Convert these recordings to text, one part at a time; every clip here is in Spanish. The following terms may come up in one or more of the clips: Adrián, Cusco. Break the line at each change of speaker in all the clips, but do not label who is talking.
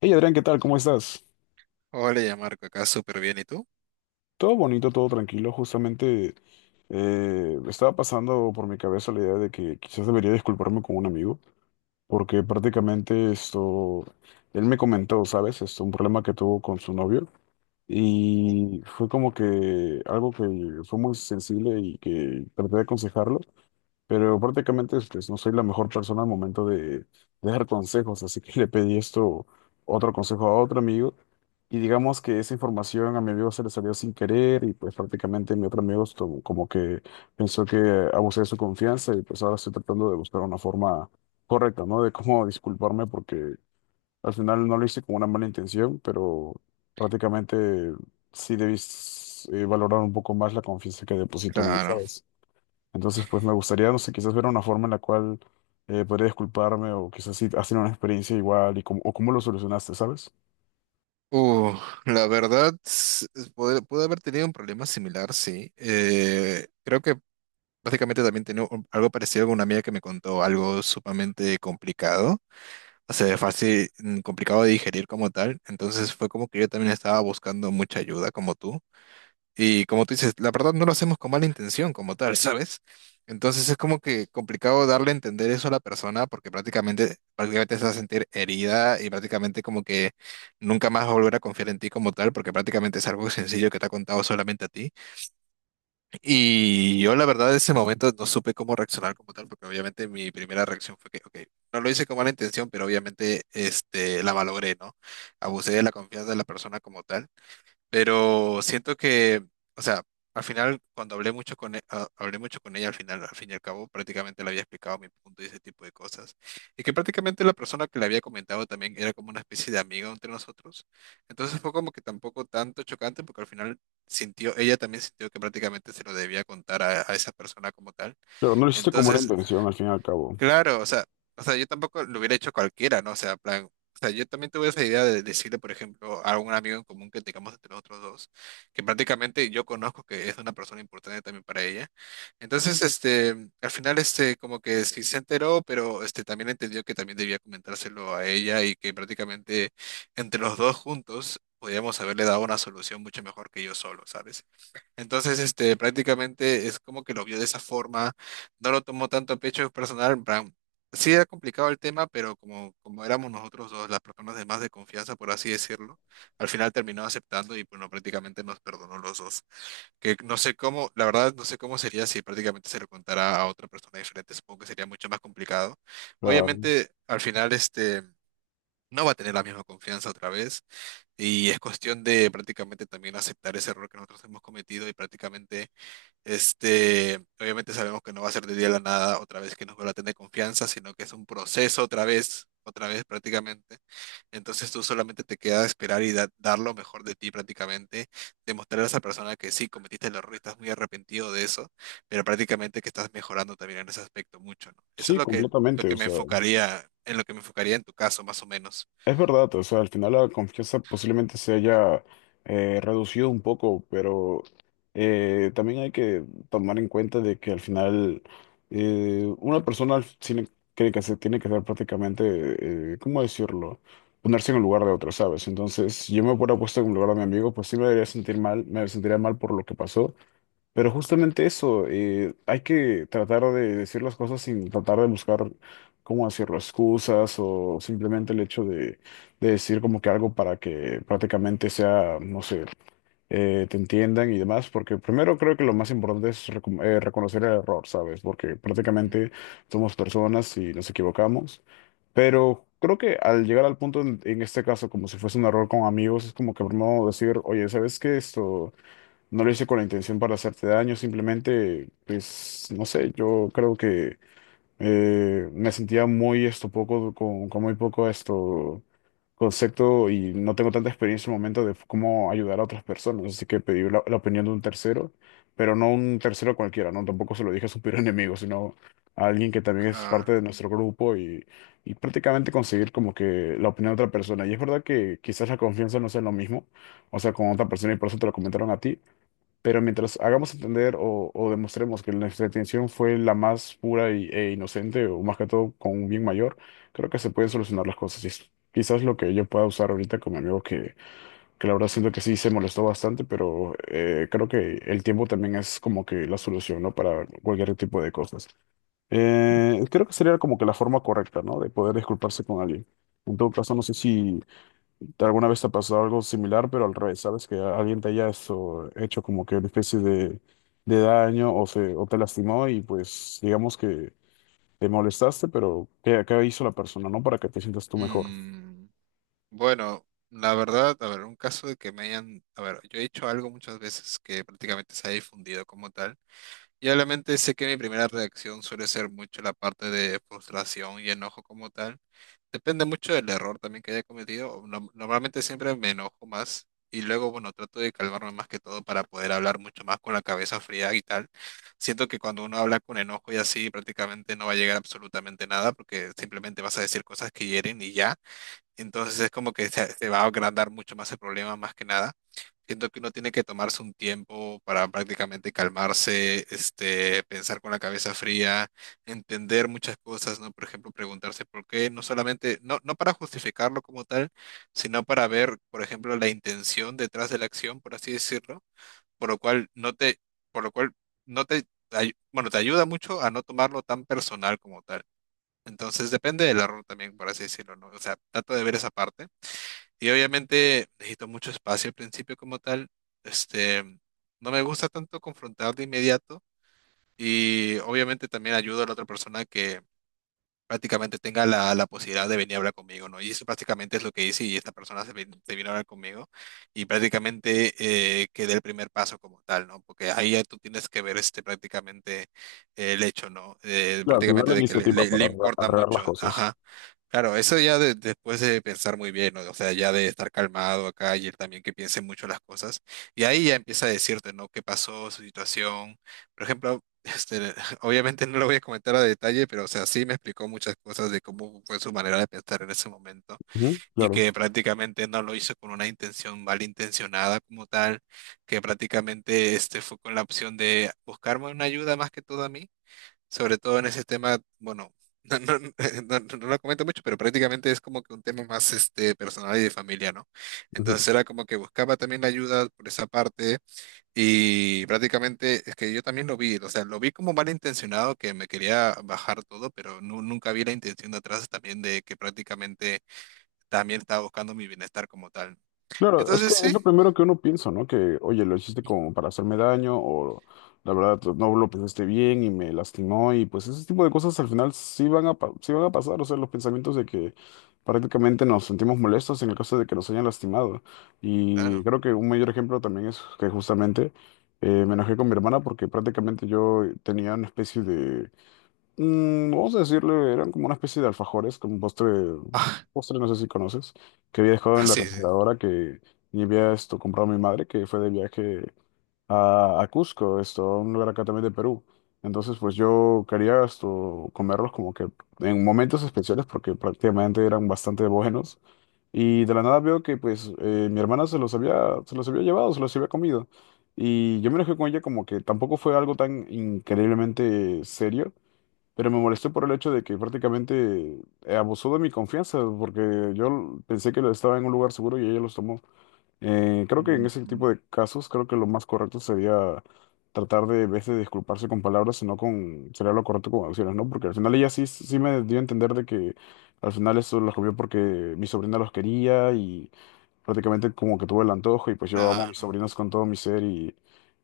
Hey Adrián, ¿qué tal? ¿Cómo estás?
Hola, ya Marco, acá súper bien, ¿y tú?
Todo bonito, todo tranquilo. Justamente estaba pasando por mi cabeza la idea de que quizás debería disculparme con un amigo, porque prácticamente esto, él me comentó, ¿sabes? Esto, un problema que tuvo con su novio
Uh,
y fue como que algo que fue muy sensible y que traté de aconsejarlo. Pero prácticamente pues, no soy la mejor persona al momento de dar consejos, así que le pedí esto, otro consejo a otro amigo, y digamos que esa información a mi amigo se le salió sin querer, y pues prácticamente mi otro amigo estuvo como que pensó que abusé de su confianza, y pues ahora estoy tratando de buscar una forma correcta, ¿no? De cómo disculparme, porque al final no lo hice con una mala intención, pero prácticamente sí debí, valorar un poco más la confianza que deposito en mí,
claro.
¿sabes? Entonces, pues me gustaría, no sé, quizás ver una forma en la cual podría disculparme, o quizás si has tenido una experiencia igual y cómo, o cómo lo solucionaste, ¿sabes?
Uh, la verdad, pude haber tenido un problema similar, sí. Creo que básicamente también tenía algo parecido con una amiga que me contó algo sumamente complicado, o sea, fácil, complicado de digerir como tal. Entonces fue como que yo también estaba buscando mucha ayuda como tú. Y como tú dices, la verdad no lo hacemos con mala intención como tal, ¿sabes? Entonces es como que complicado darle a entender eso a la persona porque prácticamente se va a sentir herida y prácticamente como que nunca más va a volver a confiar en ti como tal porque prácticamente es algo sencillo que te ha contado solamente a ti. Y yo la verdad en ese momento no supe cómo reaccionar como tal porque obviamente mi primera reacción fue que, ok, no lo hice con mala intención, pero obviamente este, la malogré, ¿no? Abusé de la confianza de la persona como tal. Pero siento que, o sea, al final, cuando hablé mucho con, hablé mucho con ella, al final, al fin y al cabo, prácticamente le había explicado mi punto y ese tipo de cosas. Y que prácticamente la persona que le había comentado también era como una especie de amiga entre nosotros. Entonces fue como que tampoco tanto chocante, porque al final sintió, ella también sintió que prácticamente se lo debía contar a esa persona como tal.
Pero no lo hiciste como la
Entonces
intención al fin y al cabo.
claro, o sea, yo tampoco lo hubiera hecho cualquiera, ¿no? O sea, plan, o sea, yo también tuve esa idea de decirle, por ejemplo, a un amigo en común que tengamos entre nosotros dos, que prácticamente yo conozco que es una persona importante también para ella. Entonces, este, al final, este, como que sí se enteró, pero este también entendió que también debía comentárselo a ella y que prácticamente entre los dos juntos podíamos haberle dado una solución mucho mejor que yo solo, ¿sabes? Entonces, este, prácticamente es como que lo vio de esa forma, no lo tomó tanto a pecho personal. En plan, sí era complicado el tema, pero como éramos nosotros dos las personas de más de confianza, por así decirlo, al final terminó aceptando y bueno, prácticamente nos perdonó los dos. Que no sé cómo, la verdad no sé cómo sería si prácticamente se lo contara a otra persona diferente, supongo que sería mucho más complicado.
Claro.
Obviamente, al final este no va a tener la misma confianza otra vez y es cuestión de prácticamente también aceptar ese error que nosotros hemos cometido y prácticamente este, obviamente sabemos que no va a ser de día a la nada otra vez que nos vuelva a tener confianza, sino que es un proceso otra vez prácticamente. Entonces tú solamente te queda esperar y dar lo mejor de ti prácticamente, demostrar a esa persona que sí cometiste el error y estás muy arrepentido de eso, pero prácticamente que estás mejorando también en ese aspecto mucho, ¿no? Eso es
Sí,
lo
completamente,
que
o
me
sea.
enfocaría, en lo que me enfocaría en tu caso, más o menos.
Es verdad, o sea, al final la confianza posiblemente se haya reducido un poco, pero también hay que tomar en cuenta de que al final, una persona tiene que, se tiene que ser prácticamente, ¿cómo decirlo? Ponerse en el lugar de otro, ¿sabes? Entonces, si yo me hubiera puesto en el lugar de mi amigo, pues sí me debería sentir mal, me sentiría mal por lo que pasó, pero justamente eso, hay que tratar de decir las cosas sin tratar de buscar cómo decirlo, excusas o simplemente el hecho de decir como que algo para que prácticamente sea, no sé, te entiendan y demás, porque primero creo que lo más importante es reconocer el error, ¿sabes? Porque
Ujú.
prácticamente somos personas y nos equivocamos, pero creo que al llegar al punto, en este caso, como si fuese un error con amigos, es como que primero decir, oye, ¿sabes qué esto? No lo hice con la intención para hacerte daño, simplemente, pues, no sé, yo creo que me sentía muy esto poco, con muy poco esto concepto, y no tengo tanta experiencia en el momento de cómo ayudar a otras personas, así que pedí la opinión de un tercero, pero no un tercero cualquiera, ¿no? Tampoco se lo dije a su peor enemigo, sino a alguien que también es parte de
Claro.
nuestro grupo, y prácticamente conseguir como que la opinión de otra persona. Y es verdad que quizás la confianza no sea lo mismo, o sea, con otra persona y por eso te lo comentaron a ti. Pero mientras hagamos entender o demostremos que nuestra intención fue la más pura y- e inocente, o más que todo con un bien mayor, creo que se pueden solucionar las cosas. Y es quizás lo que yo pueda usar ahorita con mi amigo, que la verdad siento que sí se molestó bastante, pero creo que el tiempo también es como que la solución, ¿no? Para cualquier tipo de cosas. Creo que sería como que la forma correcta, ¿no? De poder disculparse con alguien. En todo caso, no sé si, ¿alguna vez te ha pasado algo similar, pero al revés? ¿Sabes? Que alguien te haya hecho como que una especie de daño, o, se, o te lastimó y pues digamos que te molestaste, pero ¿qué, qué hizo la persona, no? Para que te sientas tú mejor.
Mm. Bueno, la verdad, a ver, un caso de que me hayan, a ver, yo he hecho algo muchas veces que prácticamente se ha difundido como tal, y obviamente sé que mi primera reacción suele ser mucho la parte de frustración y enojo como tal. Depende mucho del error también que haya cometido. O no- Normalmente siempre me enojo más y luego, bueno, trato de calmarme más que todo para poder hablar mucho más con la cabeza fría y tal. Siento que cuando uno habla con enojo y así, prácticamente no va a llegar absolutamente nada porque simplemente vas a decir cosas que hieren y ya. Entonces es como que se va a agrandar mucho más el problema, más que nada. Siento que uno tiene que tomarse un tiempo para prácticamente calmarse, este, pensar con la cabeza fría, entender muchas cosas, ¿no? Por ejemplo, preguntarse por qué, no solamente, no para justificarlo como tal, sino para ver, por ejemplo, la intención detrás de la acción, por así decirlo, por lo cual no te, por lo cual no te, bueno, te ayuda mucho a no tomarlo tan personal como tal. Entonces depende del error también, por así decirlo, ¿no? O sea, trato de ver esa parte y obviamente necesito mucho espacio al principio como tal. Este, no me gusta tanto confrontar de inmediato y obviamente también ayudo a la otra persona que prácticamente tenga la posibilidad de venir a hablar conmigo, ¿no? Y eso prácticamente es lo que hice y esta persona se vino a hablar conmigo y prácticamente que dé el primer paso como tal, ¿no? Porque ahí ya tú tienes que ver este prácticamente el hecho, ¿no?
Claro, tener
Prácticamente
la
de que
iniciativa
le
para
importa
arreglar
mucho,
las cosas.
ajá. Claro, eso ya después de pensar muy bien, ¿no? O sea, ya de estar calmado acá y él también que piense mucho las cosas. Y ahí ya empieza a decirte, ¿no? ¿Qué pasó, su situación? Por ejemplo, este, obviamente no lo voy a comentar a detalle, pero o sea, sí me explicó muchas cosas de cómo fue su manera de pensar en ese momento
Ujú,
y
claro.
que prácticamente no lo hizo con una intención malintencionada como tal, que prácticamente este fue con la opción de buscarme una ayuda más que todo a mí, sobre todo en ese tema, bueno, no lo comento mucho, pero prácticamente es como que un tema más este personal y de familia, ¿no?
Ujú.
Entonces era como que buscaba también la ayuda por esa parte y prácticamente es que yo también lo vi, o sea, lo vi como malintencionado que me quería bajar todo, pero nunca vi la intención de atrás también de que prácticamente también estaba buscando mi bienestar como tal.
Claro, es que
Entonces
es
sí,
lo primero que uno piensa, ¿no? Que, oye, lo hiciste como para hacerme daño, o la verdad no lo pensaste bien y me lastimó, y pues ese tipo de cosas al final sí van a, sí van a pasar, o sea, los pensamientos de que prácticamente nos sentimos molestos en el caso de que nos hayan lastimado. Y
claro.
creo que un mayor ejemplo también es que justamente me enojé con mi hermana porque prácticamente yo tenía una especie de... Mm, vamos a decirle, eran como una especie de alfajores, como postre,
Ah,
postre no sé si conoces, que había dejado
ah,
en la
sí, sí.
refrigeradora, que y había esto comprado mi madre, que fue de viaje a Cusco, esto, a un lugar acá también de Perú. Entonces, pues yo quería esto, comerlos como que en momentos especiales porque prácticamente eran bastante buenos. Y de la nada veo que pues mi hermana se los había llevado, se los había comido. Y yo me enojé con ella, como que tampoco fue algo tan increíblemente serio. Pero me molestó por el hecho de que prácticamente abusó de mi confianza, porque yo pensé que lo estaba en un lugar seguro y ella los tomó. Creo que en
Ujú.
ese tipo de casos, creo que lo más correcto sería tratar de, en vez de disculparse con palabras, sino con, sería lo correcto con acciones, ¿no? Porque al final ella sí me dio a entender de que al final eso los comió porque mi sobrina los quería, prácticamente como que tuve el antojo, y pues yo amo a
No,
mis
no,
sobrinos con todo mi ser, y,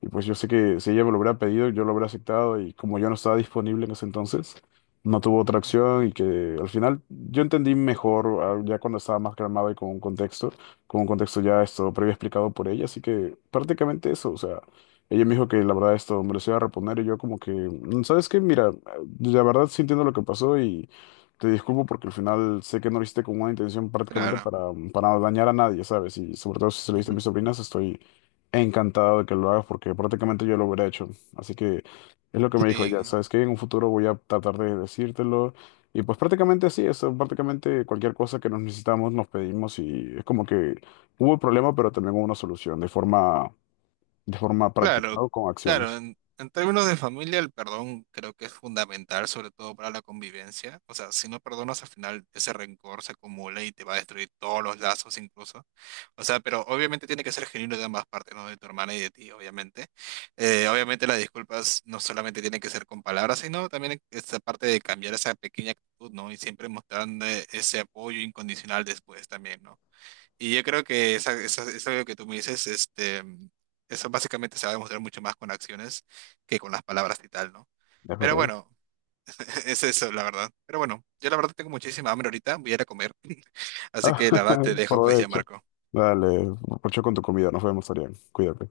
y pues yo sé que si ella me lo hubiera pedido, yo lo hubiera aceptado, y como yo no estaba disponible en ese entonces, no tuvo otra
ujú,
opción, y que al final yo entendí mejor ah, ya cuando estaba más calmado y con un contexto ya esto previo explicado por ella, así que prácticamente eso, o sea, ella me dijo que la verdad esto me lo iba a reponer, y yo como que, "Mm, ¿sabes qué? Mira, la verdad sí entiendo lo que pasó y... Te disculpo porque al final sé que no lo hiciste con una intención prácticamente
claro.
para dañar a nadie, ¿sabes? Y sobre todo si se lo diste a
Ujú.
mis sobrinas, estoy encantado de que lo hagas porque prácticamente yo lo hubiera hecho. Así que es lo que me dijo ella,
Sí.
¿sabes qué? En un futuro voy a tratar de decírtelo. Y pues prácticamente así, es prácticamente cualquier cosa que nos necesitamos, nos pedimos, y es como que hubo un problema, pero también hubo una solución de forma práctica,
Claro,
¿no? Con
claro,
acciones,
en términos de familia el perdón creo que es fundamental, sobre todo para la convivencia. O sea, si no perdonas al final ese rencor se acumula y te va a destruir todos los lazos incluso. O sea, pero obviamente tiene que ser genuino de ambas partes, ¿no? De tu hermana y de ti, obviamente. Obviamente las disculpas no solamente tienen que ser con palabras, sino también esta parte de cambiar esa pequeña actitud, ¿no? Y siempre mostrando ese apoyo incondicional después también, ¿no? Y yo creo que eso que tú me dices, este, eso básicamente se va a demostrar mucho más con acciones que con las palabras y tal, ¿no?
es
Pero
verdad.
bueno, es eso, la verdad. Pero bueno, yo la verdad tengo muchísima hambre ahorita, voy a ir a comer. Así que la verdad te dejo pues ya,
Provecho.
Marco.
Dale, provecho con tu comida, nos vemos, Arián, cuídate.